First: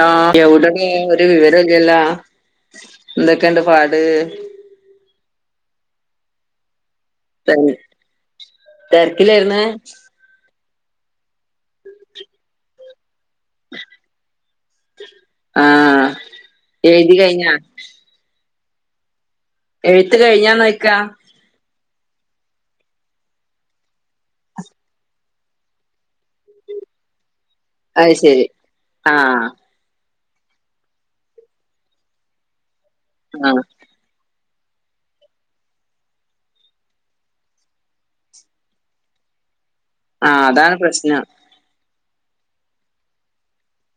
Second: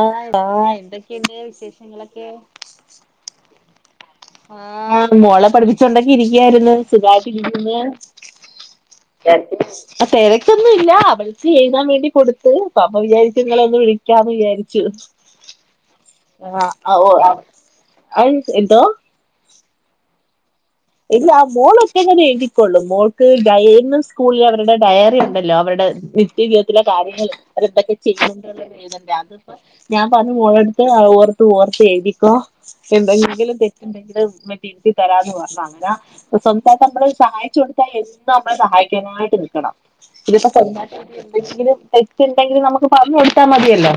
ആ ആ എവിടടെ ഒരു എന്തൊക്കെയുണ്ട് വിവരം ഇല്ലല്ലോ വിശേഷങ്ങളൊക്കെ എന്തൊക്കെയുണ്ട് പാട് ആ മോളെ പഠിപ്പിച്ചൊണ്ടക്കെ ഇരിക്കയായിരുന്നു സിഗായിട്ട് ഇരിക്കുന്ന് തിരക്കിലായിരുന്നേ തിരക്കൊന്നും ഇല്ല ചെയ്യാൻ വേണ്ടി കൊടുത്ത് അപ്പ അപ്പ വിചാരിച്ചു നിങ്ങള ഒന്ന് വിളിക്കാന്ന് വിചാരിച്ചു ആഹ് ആഹ ഓ എഴുതി കഴിഞ്ഞാ അ എന്തോ എഴുത്ത് കഴിഞ്ഞാ ഇല്ല ആ മോള് [unintelligible] ക്കൊള്ളും മോൾക്ക് ഡയന്ന് സ്കൂളിൽ അവരുടെ ഡയറി ഉണ്ടല്ലോ അവരുടെ നിത്യവിതത്തിലെ അത് ശരി ആഹ് [unintelligible] പന മോളെടുത്ത് ഓർത്ത് ഓർത്തി എഴക്കോ എന്തെങ്കിലും ആഹ് തെറ്റണ്ടെങ്കിലിൽ തിരുത്തി തരാന്ന് പറഞ്ഞാ സ്വന്തായിട്ട നമ്മള് ഒരു സഹായിച്ചു കൊടുത്താൽ എന്നും നമ്മളെ സഹായിക്കാനായിട്ട് നിൽക്കണം ആഹ് ഇതിപ്പോ അതാണ് പ്രശ്നം എന്തെങ്കിലും തെറ്റ് ഉണ്ടെങ്കിൽ നമുക്ക് പറ കൊടുത്താൽ മതിയല്ലോ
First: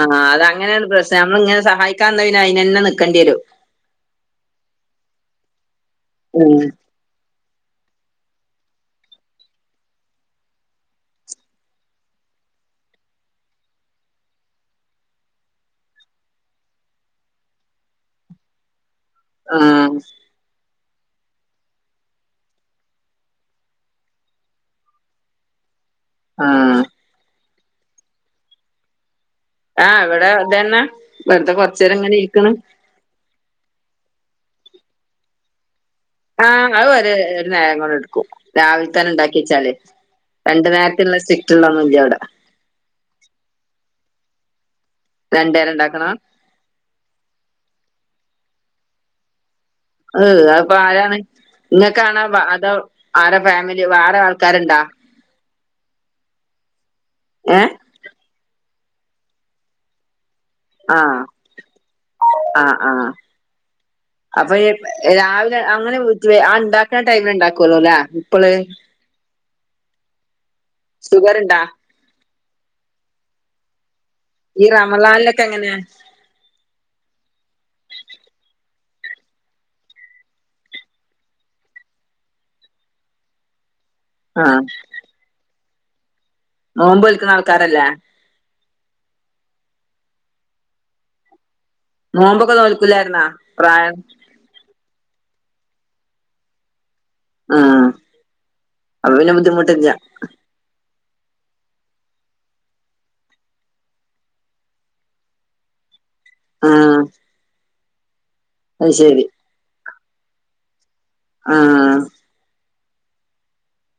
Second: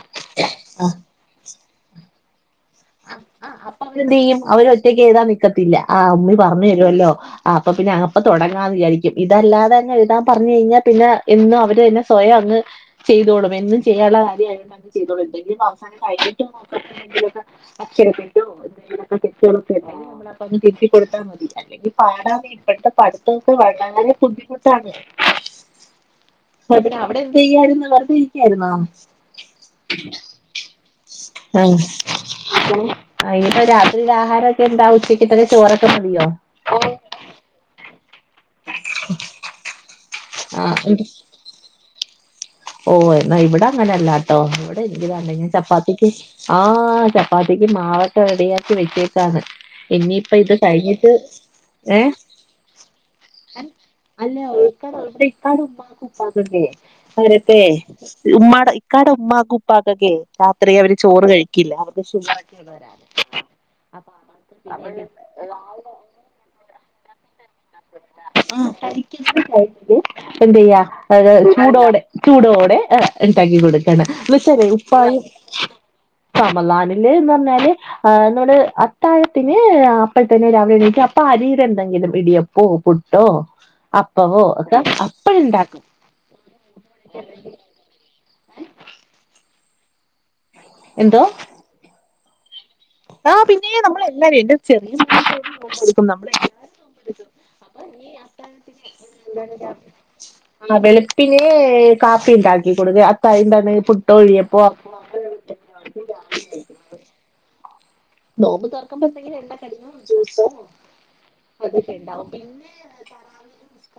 ആഹ് അത് അങ്ങനെയ ഒരു പ്രശ്നം നമ്മൾ ഇങ്ങനെ സഹായിക്കാ അതിന് തന്നെ നി അപ്പൊ അവര്ന്ത് ചെയ്യും അവര ഒറ്റക്ക് എഴുതാൻ നിക്കത്തില്ല ആ അമ്മി ഉം പറഞ്ഞു തരുമല്ലോ ആ അപ്പൊ പിന്ന അപ്പൊ തുടങ്ങാന്ന് വിചാരിക്കും ഇതല്ലാതെ തന്നെ എഴുാൻ പറഞ്ഞു കഴിഞ്ഞാ പിന്നെ എന്നും അവര് തന്നെ സ്വയം ചെയ്തോളും എന്ന ചെയ്യാനുള്ള കാര്യമായിട്ട് ചെയ്തോളും എന്തെങ്കിലും അവസാനം കഴഞ്ഞിട്ട് മാത്രില [inaudible] ആഹ് കൊടുത്താൽ മതി അല്ലെങ്കിൽ പാടാമതി ഇപ്പഴത്തെ പഠിത്തൊക്കെ വളരെ ബുദ്ധിമുട്ടാണ് അ ആഹ് പിന്നെ അവിടെ എന്ത് ചെയ്യായിരുന്നു വെറുതെ ഇരിക്കായിരുന്നോ ആഹ് ഇവിടെ അതന്നെ വെറുതെ കൊറച്ചേര ഇങ്ങനെ ഇരിക്കുന്നു ആ ഇനിപ്പപ്പോ രാത്രിൽ ആഹാരൊക്കെന്താ ഉച്ചക്കതെ ചോറ് ആഹ അത് ഒരു നേരം കൊണ്ട് എടുക്കും രാവിലെ തന്നെ ഉണ്ടാക്കി വച്ചാല് രണ്ടു ആഹ് നേരത്തുള്ള സിറ്റള്ളന്ന മതി അവിടെ അങ്ങനല്ലട്ടോ ഇവിടെ എനിക്ക് രണ്ടു നേരം ചപ്പാത്തിക്ക് ഉണ്ടാക്കണം ആ ചപ്പാത്തിക്ക് ആവട്ടെ റെഡിയാക്കി വെച്ചേക്കാണ് ഇനിയിപ്പോ അഹ് ഇത് അത്പ്പോ കഴിഞ്ഞിട്ട് ആരാണ് ഏഹ ഇങ്ങക്കാണോ അതോ ആരെ ഫാമിലി വേറെ അല്ല ആൾക്കാരുണ്ടാ അവടെ ഇക്കാട് ഉമ്മാക്ക് ഉപ്പാ അവരോക്കെ ഏഹ് ഉമ്മാടെ ഇക്കാടെ ഉമ്മക്ക് ഉപ്പാക്ക്ക്കെ രാത്രി അവര് ആഹ് ചോറ് കഴിക്കില്ല അവർക്ക് ആഹ് ഷുഗറൊക്കെയുള്ളവരാ ആഹ് അപ്പൊ രാവിലെ അങ്ങനെ ആണ്ടാ അ ടൈമിൽണ്ടാക്കുവല്ലോ അല്ലേ ഇപ്പള് എന്ത്‌ ചെയ്യ ഷുഗർ ഇണ്ടാ ചൂടോടെ ചൂടോടെ ഉണ്ടാക്കി കൊടുക്കും എന്ന് ഈ വെച്ചാല് ഉപ്പായ് റമളാനിലൊക്കെ എങ്ങനെ സമലാനില് എന്ന് പറഞ്ഞാല് ആ നമ്മള് അത്താഴത്തിന് അപ്പഴത്തന്നെ രാവിലെ എണീക്ക് അപ്പൊ അരീടെ എന്തെങ്കിലും ഇടിയ ഓ പുട്ടോ അപ്പവോ ആഹ് ഒക്കെ അപ്പഴുണ്ടാക്കും നോമ്പ് നിൽക്കണ ആൾക്കാരല്ലേ എന്തോ [unintelligible] ആ പിന്നെ പ്രായം നമ്മള എല്ലാരും എറെ ചെറിയടുക്കും നമ്മ ആഹ് അപ്പൊ പിന്നെ ബുദ്ധിമുട്ടില്ല [inaudible] പിന്നെ കാപ്പി ഉണ്ടാക്കിക്കൊടുക്ക അത്തണ്ടന്ന പുട്ട ഇടിയപ്പോ [unintelligible] ആഹ നോമ്പ് തുറക്കുമ്പോ എന്തെങ്കിലും എണ് കടിയോ ജ്യൂസോ അതൊക്കെ ആഹ് ഉണ്ടാവും പിന്നെ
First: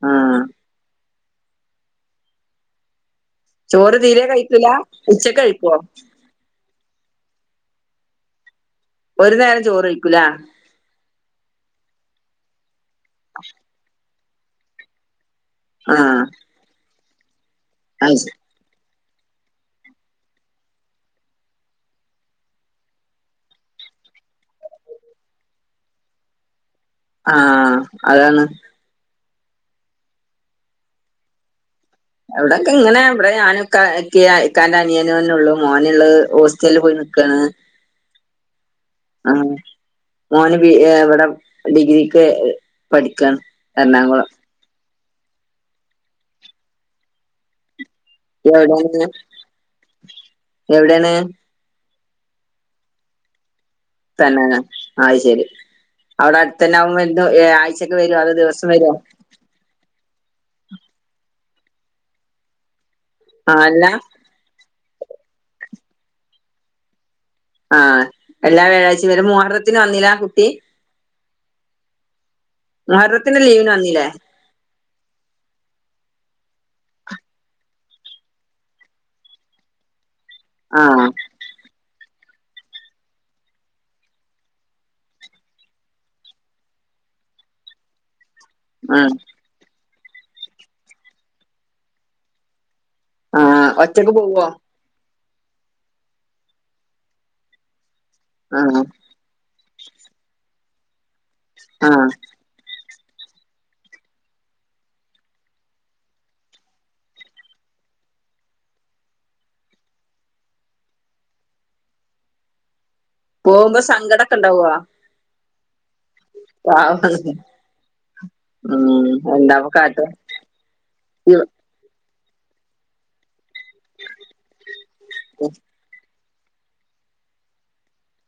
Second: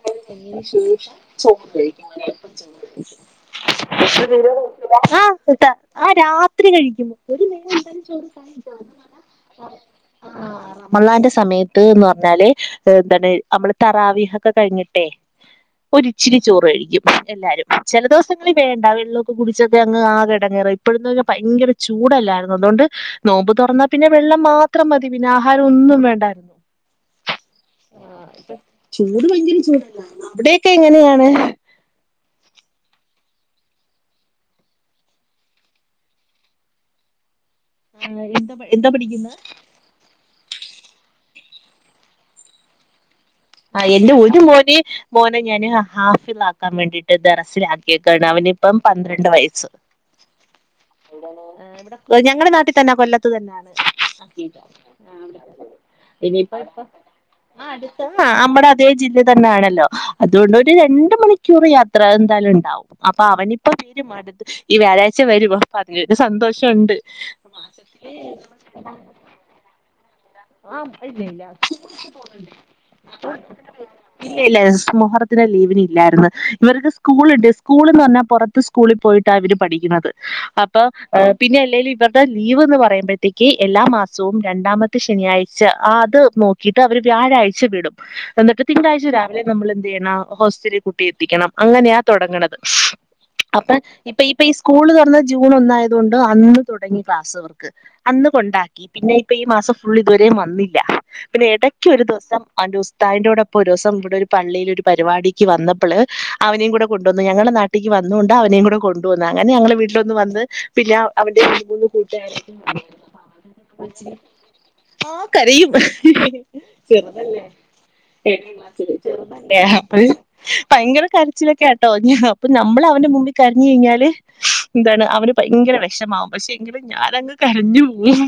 ആഹ് ശേഷം ചോറ് കഴിക്കാപ്പം ചോറ് കഴിക്ക ചോറ് തീരെ കഴിക്കൂല ഉച്ചക്ക് ആട്ട കഴിക്കോ ആ രാത്രി കഴി [unintelligible] എന്തായും ചോറ് ഒരു നേരം ചോറ് കഴിക്കൂല റമളാന്റെ സമയത്ത് എന്ന് പറഞ്ഞാല് എന്താണ് നമ്മള് തറാവി ഒക്കെ കഴിഞ്ഞിട്ടെ ആഹ് ഒരിച്ചിരി ചോറ് കഴിക്കും എല്ലാരും ചില അത് ശരി ദിവസങ്ങളിൽ വേണ്ട വെള്ളൊക്കെ കുടിച്ചൊക്കെ അങ്ങ് ആകെ ഇടങ്ങേറ ഇപ്പോഴന്ന് ഭയങ്കര ചൂടല്ലായിരുന്നു അതുകൊണ്ട് നോമ്പ് തുറന്നാ പിന്നെ വെള്ളം മാത്രം മതി പിന്നെ ആഹാരം ഒന്നും വേണ്ടായിരുന്നു ആഹ അതാണ് ചൂട് ഭയങ്കര ചൂടല്ല അവിടോക്കെ എങ്ങനെയാണ് ഇവിടൊക്കെ ഇങ്ങനെ ഇവിടെ ഞാനും ഇക്കിം ഇക്കാൻ്റെനിയനന്നെ ഉള്ളൂ മോനുള്ളത് ഹോസ്റ്റലിൽ പോയി അക്ക ആഹ എന്താ എന്താ പഠിക്കുന്നെ മോന് ബ ഇവിടെ ഡിഗ്രിക്ക് പഠിക്ക ആ എന്റെ ഒരു മോൻ മോനെ ഞാന് ഹാഫിളാക്കാൻ വേണ്ടിട്ട് ദറസില ക്കാണ് അവനിപ്പോ എവിടെയാണ് പന്ത്രണ്ട് വയസ്സ് എവിടെയാണ് ഞങ്ങളുടെ നാട്ടിൽ തന്നെ കൊല്ലത്ത് തന്നെയാണ് തന്നെന് ആക്കിയേക്കാ ആത് ശരി അവിടെ അടുത്ത ഇനിയിപ്പം തന്നെ അവൻ ആഴ്ചക്ക് വരോ ആ നമ്മുടെ അതേ ജില്ല തന്നൊണല്ലോ അതുകൊണ്ട് ഒരു രണ്ട മണിക്കൂർ യാത്ര ന്തായാലും ഉണ്ടാവും അപ്പൊ അവനി ആഹ് ഇപ്പൊ അല്ല വരും അടുത്ത് ഈ വ്യാഴാഴ്ച്ച വരും അപ്പ അതിൻ്റൊരു സന്തോഷണ്ട് ആഹ് എല്ലാ വ്യാഴാഴ്ച്ച വരും? മുഹറത്തിന് വന്നില്ല? കുട്ടി ആഹ് [unintelligible] മുഹറത്തിൻ്റെ ലീവിന് വന്നില്ലേ? മുഹറത്തിൻ്റെ ലീവിനില്ലായിരുന്നു ഇവർക്ക് സ്കൂൾണ്ട് സ്കൂൾ എന്ന് പറഞ്ഞാ പുറത്ത് സ്കൂളിൽ പോയിട്ടാ അവര് പഠിക്കുന്നത് അപ്പൊ ആഹ് പിന്നെ അല്ലേലും ഇവരുടെ ലീവ് എന്ന് പറയുമ്പോഴത്തേക്ക് എല്ലാ മാസവും രണ്ടാമത്തെ ശനിയാഴ്ച അത് നോക്കിയിട്ട് അവര് വ്യാഴാഴ്ച വിടും എന്നിട്ട് തിങ്കളാഴ്ച ആഹ് രാവിലെ നമ്മൾ ഹോസ്റ്റലിൽ കുട്ടി എത്തിക്കണം അങ്ങനെയാ തുടങ്ങണത് ആഹ് അപ്പൊ ഒറ്റക്ക് ഇപ്പൊ ഇപ്പൊ പോവോ ഈ സ്കൂള് തുറ ജൂൺ ഒന്നായതുകൊണ്ട് അന്ന് തുടങ്ങി ക്ലാസവർക്ക് അന്ന് ആഹ് കൊണ്ടാക്കി പിന്നെ ഇപ്പൊ ഈ മാസം ഫുൾ ഇതുവരെയും വന്നില്ല പിന്നെ ഇടയ്ക്ക ഒരു ആഹ് ദിവസം അവൻറെ മത്താന്റെറോടൊപ്പൊ ഒരു ദിവസം ഇവിടെ ഒരു തായിൻ്റെ കൂടെ പ്പോ ഒരേസം ഇവിടൊരു പള്ളിയി ഒരു പരിപാടിക്ക് വന്നപ്പോള് അവനെയും കൂടെ കൊണ്ടുവന്നു ഞങ്ങളുടെ നാട്ടിക്ക് വന്ന വന്നൊണ്ട് അവനെയും കൂടെ കൊണ്ട് വന്ന് അങ്ങനെ ഞങ്ങളെ വീട്ടിലൊന്ന് വന്ന് പിന്നെ അവന്റെ ഈ മൂന്ന് കൂട്ട പോകുമ്പോ സങ്കടമൊക്കെ ഉണ്ടാവോ ആ കരയും ആ ചെറുതല്ലേ [unintelligible] ഭയങ്കര കരച്ചിലൊക്കേട്ടോ അപ്പൊ നമ്മൾ അവന്റെ മുമ്പിൽ കരഞ്ഞ് കഴിഞ്ഞാല് എന്താണ് അവന് ഭയങ്കര വിഷമാവും പക്ഷെ എങ്കിലും ഞാനങ്ങ് കരഞ്ഞു പോവും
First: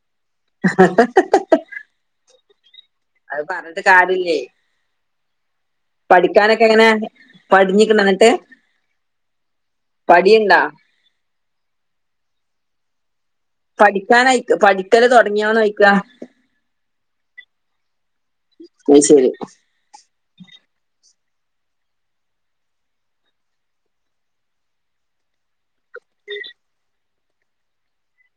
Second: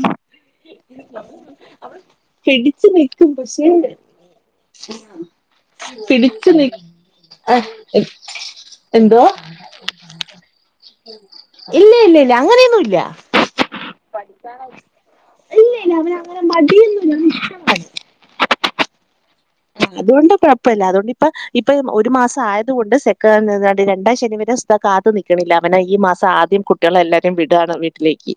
ഹ ഹ് ഹ് അവൻ പിടിച്ച് നിക്കും പക്ഷെ പറഞ്ഞിട്ട് കാര്യല്ലേ പിടിച്ച് പഠിക്കാനൊക്കെ നി എങ്ങനെ ആഹ പടിഞ്ഞിക്കണ എന്നിട്ട് എന്തോ പടിയുണ്ടാ ഇല്ല ഇല്ല ഇല്ല അങ്ങനെയൊന്നുല്ല പഠിക്കാൻയിക്കും പഠിക്കല് തുടങ്ങിയോന്ന ചോയ്ക്കി അവനങ്ങനെ മടിയോന്നൂല്ല അവനിഷ്ടമായി അത് ശരി അതുകൊണ്ട് കുഴപ്പമല്ല അതുകൊണ്ട് ഇപ്പൊ ഇപ്പൊ ഒരു മാസം ആയത് കൊണ്ട് സെക്ക രണ്ടാം ശനി വരെ ഉസ്താദ് കാത്തു നിൽക്കണില്ല അവനെ ഈ മാസം ആദ്യം കുട്ടികളെ എല്ലാരും വിടാണ് വീട്ടിലേക്ക്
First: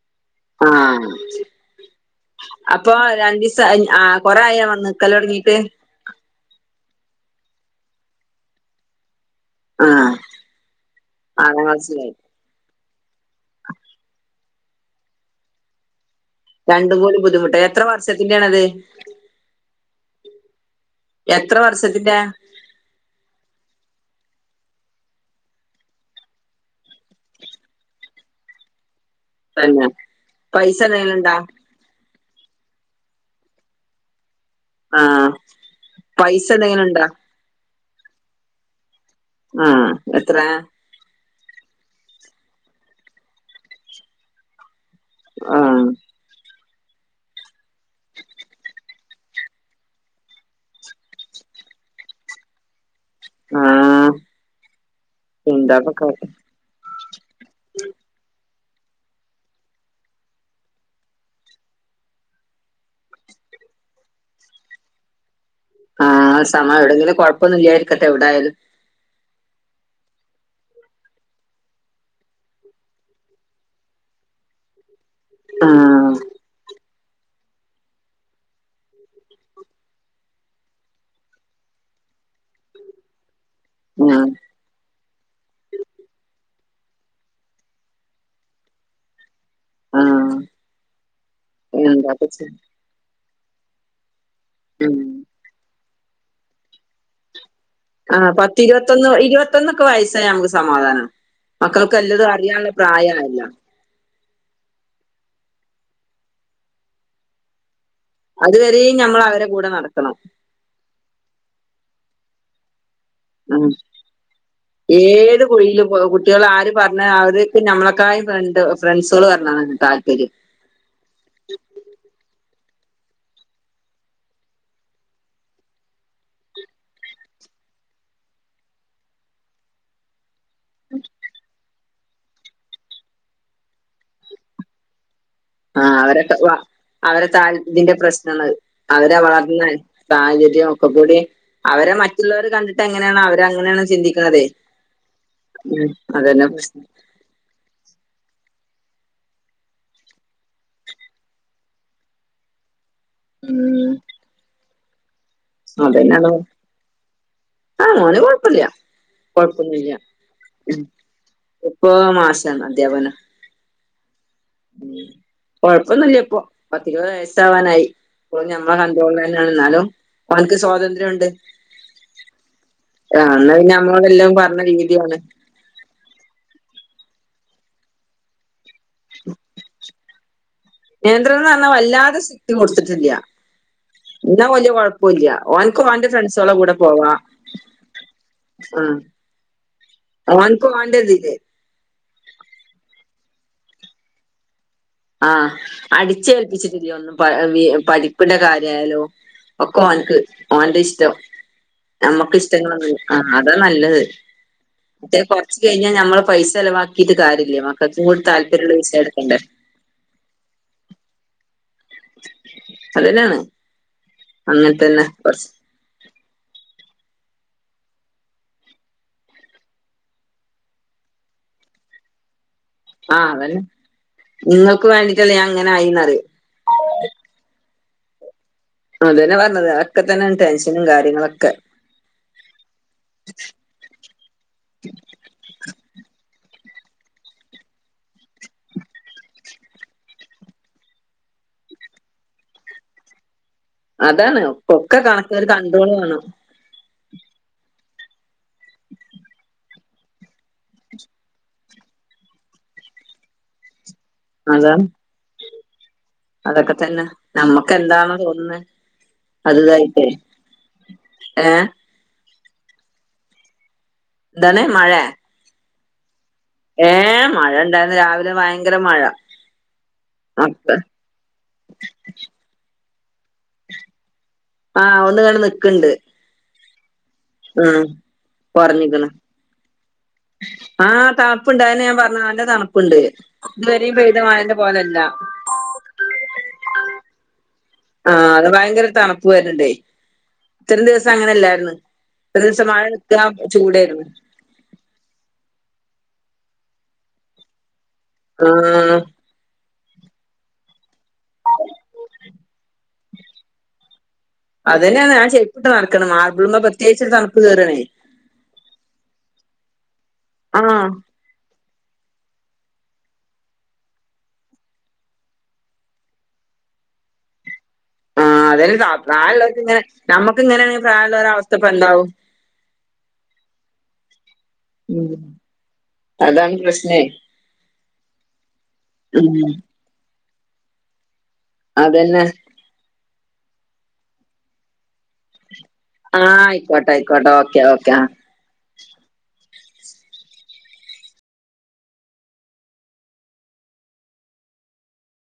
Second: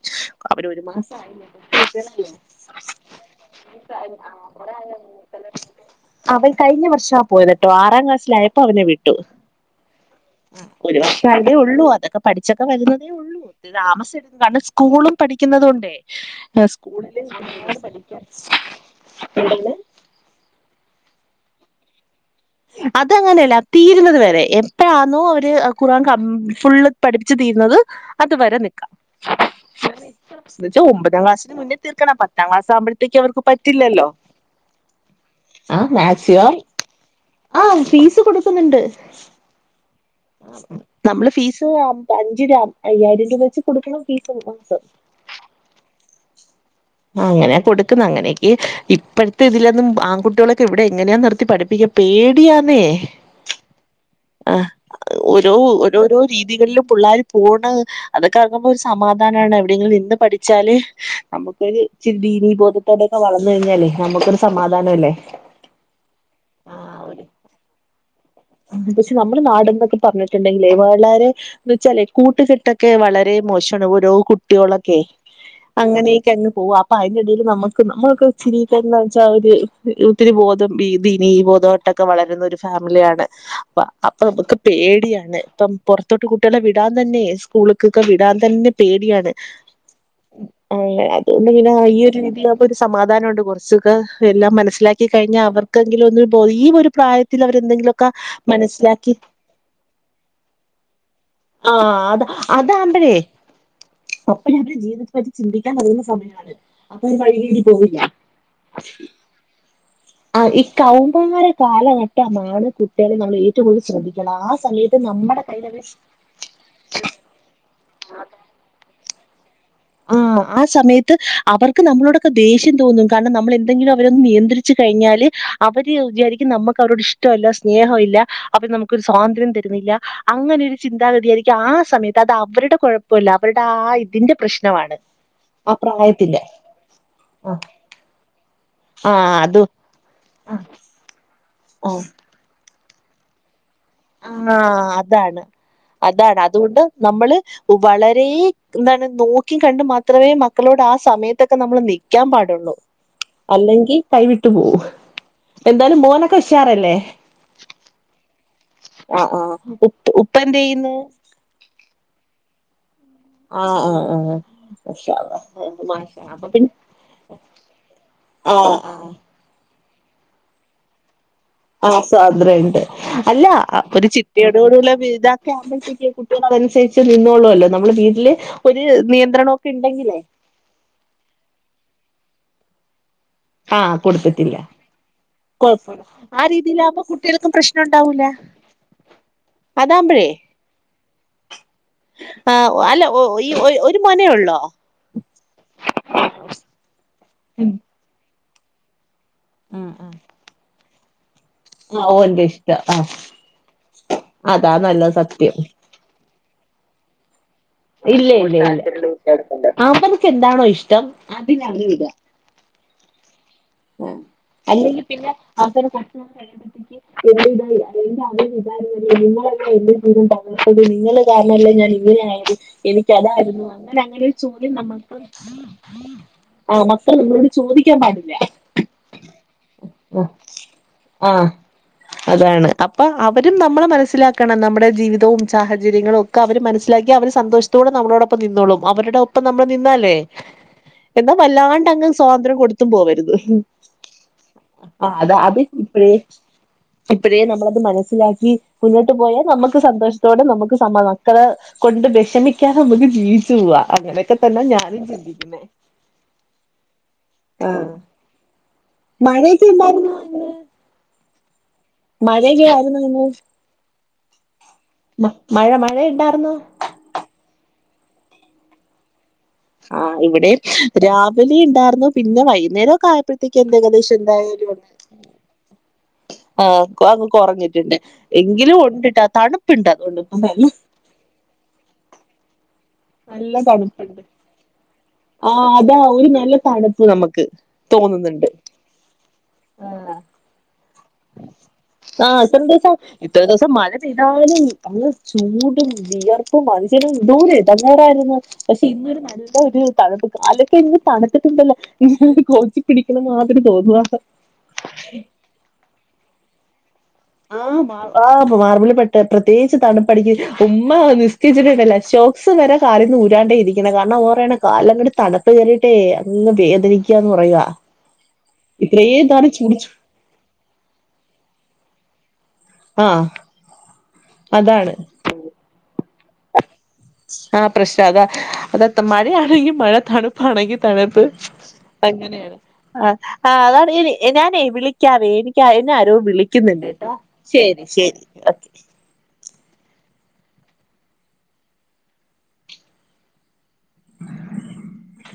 അവനൊരു ആഹ് മാസ്സല്ലയൊള്ളു അപ്പൊ രണ്ടീസം ആ കൊറേ ആയോ വന്ന് നിക്കല് തൊടങ്ങീട്ട് [unintelligible] അവൻ കഴിഞ്ഞ വർഷ ആ പോയത്ട്ടോ ആറാം ക്ലാസ്സിലായയപ്പോ അവനെ വിട്ടു ആഹ് ഒരു വർക്ഷം ആയിട്ടെ ആറാം ഉള്ളൂ ക്ലാസ്സിലായി അതൊക്കെ പഠിച്ചൊക്കെ വരുന്നത് ഏ ഉള്ളൂ ഒ താമസം എടുന്നു കാരണം സ്കൂളും പഠിക്കുന്നത കൊണ്ട്േ രണ്ടും സ്കൂളിൽ കൂടി ബുദ്ധിമുട്ട് എത്ര വർഷത്തിന്റെയാണത് [unintelligible] എത്ര വർഷത്തിന്റെ അതങ്ങനെയല്ല തീരുന്നത് വരെ എപ്പഴാണോ അവര് കുറആൻ ക ഫുള്ള് പഠിപ്പിച്ച അത് വരെ നിക്കാം തന്നെ പൈസ എന്തെങ്കിലും ഒമ്പതാം ഇണ്ടാ ക്ലാസിന് മുന്നേ തീർക്കണം പത്താം ക്ലാസ്സാകുമ്പോഴേത്തേക്ക് അവർക്ക് പറ്റില്ലല്ലോ ആഹ പൈസ എന്തെങ്ങലും ഉണ്ടോ ആഹ് ഫീസ് കൊടുക്കുന്നുണ്ട് ആഹ് എത്ര നമ്മള് ഫീസ് അഞ്ച് അയ്യായിരം രൂപ വെച്ച് കൊടുക്കണം ഫീസ് മാസം ആഹ് ആ അങ്ങനാ കൊടുക്കുന്ന അങ്ങനെയക്ക് ഇപ്പഴത്തെ ഇതിലന്നും ആൺകുട്ടികളൊക്കെ ഇവിടെ എങ്ങനെയാ നിർത്തി പഠിപ്പിക്ക പേടിയാന്നേ ആഹ് ആ ഓരോ എന്താപ്പ കാ ഓരോരോ രീതികളിലും പിള്ളേർ പോണ അതൊക്കെ ഇപ്പൊ ഒരു സമാധാനമാണ് എവിടെയെങ്കിലും ഇന്ന് പഠിച്ചാല് നമ്മുക്ക് ഇ ഒരു ചിരി ദീനി ബോധത്തോടെൊക്കെ വളർന്ന് കഴിഞ്ഞാലേ നമ്മുക്കൊരു സമാധാനംല്ലേ ആഹ് സമയ എവിടെങ്കിലും കൊഴപ്പൊന്നുമ ഇല്ലായിരിക്കട്ടെ എവിടൊയാലും പക്ഷെ നമ്മുടെ നാടന്നൊക്കെ പറഞ്ഞിട്ടുണ്ടെങ്കിലേ വള്ളരെ എന്ന് വെച്ചാലെ കൂട്ടുകെട്ടൊക്കെ വളരെ പക്ഷേ ഓരോ കുട്ടികളൊക്കെ ആഹ് അങ്ങനെയൊക്കെങ്ങ് പോവ അതിനിടയിൽ നമ്മുക്ക് നമ്മളൊക്കെ ഒച്ചരി വെച്ചാൽ ഒരു ഒത്തിരി ബോധം ഈ ദിന ഈ ബോധവട്ടം ക്കെ വളരുന്ന ഒരു ഫാമിലിയാണ് അപ്പൊ ആഹ് നമ്മുക്ക് പേടിയാണ് ഇപ്പം പുറത്തോട്ട് കുട്ടികളെ വിടാൻ തന്നെ സ്കൂളക്കൊക്കെ വിടാൻ തന്നെ പേടിയാണ് ആഹ് അ അത് എ ഈ ഒരു എന്താപ്പ ചെ രീതിയിലപ്പൊ ഒരു സമാധാനം മുണ്ട് കുറച്ചൊക്കെ എല്ലാം ഉം മനസ്സിലാക്കി കഴിഞ്ഞാൽ അവർക്ക് കെങ്കില ഒ ഈ ഒരു പ്രായത്തിൽ അവരെന്തെിലും ആ പത്തി ഇരുപത്തൊന്ന് ഇരുപത്തൊന്നൊക്കെ വയസ്സ് നമ്മുക്ക് സമാധാനം ആ മക്കൾക്ക് എല്ലതും അറിയാനുള്ള പ്രായമായല്ലോ അപ്പന അവിടെ ജീവിതത്തെ പറ്റി ചിന്തിക്കാൻ അറിയുന്ന സമയമാണ് അപ്പൊ അവ വഴികേണ്ടി പോവില്ല അതുവരെയും നമ്മൾ അവരെ കൂടെ നടക്കണം ആ ഈ കൗമ്മാര കാലഘട്ടമാണ് കുട്ടികളെ നമ്മൾ ഏറ്റവും ഉ കൂടുതൽ ശ്രദ്ധിക്കണം ആ സമയത്ത് നമ്മുടെ ഏത് കയ്യിലൊരു കുഴയില് കുട്ടികൾ ആര് പറഞ്ഞ അവരക്കെ നമ്മളെ യണ്ട് ഫ്രണ്ട്സുകൾ പറഞ്ഞത ആഹ് ആ സമയത്ത് അവർക്ക് നമ്മളോടൊക്കെ ദേഷ്യം തോന്നും കാരണം നമ്മൾ എന്തെങ്കിലും അവരൊന്നു നിയന്ത്രിച്ചു കഴിഞ്ഞാൽ അവര് വിചാരിക്കും നമ്മുക്ക് അവരുടെ ഇഷ്ടമല്ല സ്നേഹം ഇല്ല അപ്പൊ നമുക്കൊരു സ്വാതന്ത്ര്യം തരുന്നില്ല അങ്ങനെരു ചിന്താഗതിയായിരിക്കും ആ സമയത്ത് അത് അവരുടെ കുഴപ്പമല്ല അവരുടെ ആ ഇതിന്റെ പ്രശ്നമാണ് ആ ആഹ് അവരൊക്കെ പ്രായത്തിന്റെ വ അവരെ താൽ ആഹ് ഇതിന്റെ പ്രശ്നമാണ് അവരെ അത് വളർന്ന സാഹചര്യം ഒക്കെ കൂടി അവരെ ആഹ് മറ്റുള്ളവർ കണ്ടിട്ട് എങ്ങനെയാണ് അവര് അങ്ങനെയാണ് ചിന്തിക്കണതേ ആഹ് അതാണ് ഉം അതാണ് അതന്നെ അതുകൊണ്ട് പ്രശ്നം നമ്മള് വളരെ എന്താണ് നോക്കി കണ്ട് മാത്രമേ മക്കളോട് ആ സമയത്തൊക്കെ നമ്മൾ നിൽക്കാൻ പാടുള്ളൂ അല്ലെങ്കിൽ കൈവിട്ടു പോവും എന്തായാലും അതോ മോനൊക്കെ ഉഷാറല്ലേ ആഹ് ഓന് കൊഴപ്പില്ല ആഹ് ആഹ് കൊഴപ്പൊന്നില്ല ഉപ്പ് ഉപ്പ എന്ത് ചെയ്യുന്നു ഇപ്പ മാസമാണ് അധ്യാപനം ആഹ് ആഹ് ആഹ് മാഷാ അല്ലാഹ് കൊഴപ്പൊന്നുമില്ല മാഷാ ഇപ്പൊ അപ്പൊ പിന്നെ പത്തിരുപത് വയസ്സ് ആവാനായി അ ആഹ് ഞമ്മ ആഹ് കൺട്രോളിൽ തന്നാണ് എന്നാലും അവനക്ക് സ്വാതന്ത്ര്യം ഉണ്ട് ആ സ്വാതന്ത്ര്യം ഉണ്ട് അല്ല അന്ന് പിന്നെ ഒരു നമ്മളോടെല്ലാം ചിട്ടിയോട പറഞ്ഞ കൂടുള്ള രീതിയാണ് വിതാക്ക ആപ കുട്ടികൾ അതനുസരിച്ച് നിന്നള്ളല്ലോ നമ്മുടെ വീട്ടില് ഒരു നിയന്ത്രണമൊക്കെ ഉണ്ടെങ്കിലേ നിയന്ത്രണം പറഞ്ഞാൽ വല്ലാതെ സെറ്റും കൊടുത്തിട്ടില്ല ആഹ് എന്നാ കൊടുത്തിട്ടില്ല വല്യ കുഴപ്പില്ല അവനക്ക് കുഴപ്പമില്ല അവൻ്റെ ആ ഫ്രണ്ട്സോളെ കൂടെ രീതിയിലാകുമ്പോ പോവാ കുട്ടികൾക്കും പ്രശ്നം ഉണ്ടാവൂല ആഹ് അതാകുമ്പഴേ അവ അൻക്കോ ആണ്ടത് ഇേ ആ അല്ല ഈ ഒരു മേന ഉള്ളോ ആഹ് അടിച്ചേൽപ്പിച്ചിട്ടില്ല ഒന്നും പഠിപ്പിന്റെ കാര്യയാലോ ഒക്കോ ഉം ഉം അവൻക്ക് ഓൻ്റെ ഇഷ്ടം ആ നമ്മുക്ക് ഓന്റെ ഇഷ്ടങ്ങ ഇഷ്ടം ആ അതാ നല്ലത് അതാ നല്ല മറ്റേ സത്യം കുറച്ച് കഴിഞ്ഞാൽ നമ്മൾ പൈസ ചിലവാക്കിട്ട് കാര്യ ഇല്ല ഇല്ല [unintelligible] എന്താണോ ഇഷ്ടം അതി വിട അതന്നെയാണ് അങ്ങനെ തന്നെ അല്ലെങ്കിൽ പിന്നെ കൊറച്ച് [unintelligible] [inaudible] നിങ്ങൾ കാരണല്ലേ ഞാൻ. അങ്ങനെ ആഹ് അതന്നെ എനിക്കതായിരുന്നു അങ്ങനെ അങ്ങനെ ഒരു ചോദ്യം നിങ്ങൾക്ക് നമ്മക്ക്‌ വേണ്ടിട്ടല്ലേ ഞാൻ അങ്ങനെ ആയിന്നറിയും ആഹ് മക്കള് ഇളോട് ചോദിക്കാൻ പാടില്ല. അതന്നെ പറഞ്ഞത് അതൊക്കെ തന്നെ ടെൻഷനും കാര്യങ്ങളും ആഹ് ഒക്കെ. അതാണ് അപ്പം അവരും നമ്മളെ മനസ്സിലാക്കണം. നമ്മുടെ ജീവിതവും സാഹചര്യങ്ങളും ഒക്കെ അവര് മനസ് മനസ്സിലാക്കി അവര് സന്തോഷത്തോടെ നമ്മളോടൊപ്പം നിന്നോളും. അവരുടെ ഒപ്പം നമ്മള് നിന്നാലേ. എന്നാ വല്ലാണ്ട് അങ്ങ് സ്വാതന്ത്ര്യം കൊടുത്തും പോവരുത്. അതാണ് ഒക്കെ കണക്ക്‌ ഒരു കണ്ട്രോള് വേണം. ഇപ്പൊഴേ നമ്മളത് മനസ്സിലാക്കി മുന്നോട്ട് പോയാൽ നമുക്ക് സന്തോഷത്തോടെ നമുക്ക് സമാദാനം കെ കൊണ്ട് വിഷമിക്കാതെ നമുക്ക് ജീവിച്ചു പോവാം. അതാ അതൊക്കെ തന്നെ ആ നമ്മക്ക് എന്താണോ തോന്നു ന്നെ മഴയൊക്കെ വലുതായിട്ടേ ഉണ്ടായിരുന്നോ എ മഴയൊലൊ [unintelligible] ഇന്ന് എന്താണ് മഴ മഴ മഴ ഉണ്ടായിരുന്നോ ഏഹ് മഴ ഉണ്ടായിരുന്നു രാവിലെ ഭയങ്കര മഴ. ആഹ് ഇവിടെയും മക്ക രാവിലെ ഉണ്ടാരുന്നു പിന്നെ വൈകുന്നേരം ഒക്കെ ആയ പ്പോഴത്തേക്ക് എന്ത്‌ ഏകദേശം ആഹ് എ [unintelligible] ആഹ് എങ്കിലും കൊറഞ്ഞിക്കണ് ഉണ്ട്ട്ടാ തണുപ്പുണ്ട് അതുകൊണ്ട് ഇപ്പം നല്ല ആ തണുപ്പുണ്ടായ്ന്. പറഞ്ഞെ നല്ല തണുപ്പുണ്ട്. നല്ല ഇതുവരെയും പെയ്ത തണുപ്പുണ്ട് മഴേന്റെ പോലെയല്ല. ആഹ് അതാ ഒരു നല്ല തണുപ്പ് നമുക്ക്. ആഹ് അത് തോന്നുന്നുണ്ട് ഭയങ്കര തണുപ്പ് വരുന്നുണ്ടേ ഇത്ര ദിവസ ആഹ് [unintelligible] ഇത്ര ദിവസം നിക്കാ ഇത്ര ദിവസം മഴ ചൂടായിരുന്നു പെയ്താലും നല്ല ചൂട്. ടും വിയർപ്പും മനുഷ്യരും എന്തോര് ഇടങ്ങേറായിരുന്നു. പക്ഷെ ആഹ് ഇന്നൊരു നല്ലൊരു. തണുപ്പ് കാലൊതെ ഇങ്ങ് തണുത്തിട്ടുണ്ടല്ലോ ഈ കോച്ചി പിടിക്കണ മാതിരി തോന്നുവാ. അത് തന്നെയാ ഞാൻ ചെരുപ്പിട്ട് നടക്കണെ മാർബിള്ന്ന് ആഹ് മാപ ആഹ് മാർബിളി പെട്ട് പ്രത്യേകിച്ച് തണുപ്പടിക്കും ആഹ് ഉമ്മ നിസ്കരിച്ചിട്ടുണ്ടല്ലേ. സോക്സ് വരെ കാലേന്ന് ഊരാണ്ടാ ഇരിക്കണ് കാരണം ഓറെണ കാലിനൊരു തണുപ്പ് കേറിയിട്ടേ അങ്ങ് വേദനി നിക്ക പറയുവാ ആഹ് അത് ഇത്രയും കാലം പ്രായമുള്ളവർക്ക് ചൂട് ഇങ്ങനെ ചു നമ്മക്ക് ഇങ്ങനാണെ പ്രായമുള്ളവരെ അവസ്ഥ ഇപ്പം എന്താവും. ആഹ അതാണ്. ഉം അതാണ് പ്രശ് ആഹ് പ്രശ്ത അതാ ഉം മഴയാണെങ്കി മഴ തണുപ്പാണെങ്കി തണുപ്പ്. അതന്നെ അങ്ങനെയാണ് ആഹ് ആഹ് അതാണ് ഞാന് ഞാനേ വിളിക്കാവേ എനി ക്ക്‌ എന്നെ ആരോ ആഹ് ആയിക്കോട്ടെ വിളിക്കുന്നുണ്ട്ട്ടോ കേട്ടോ ആയിക്കോട്ടെ ഓക്കെ ശരി ഓക്കെ ആ ശരി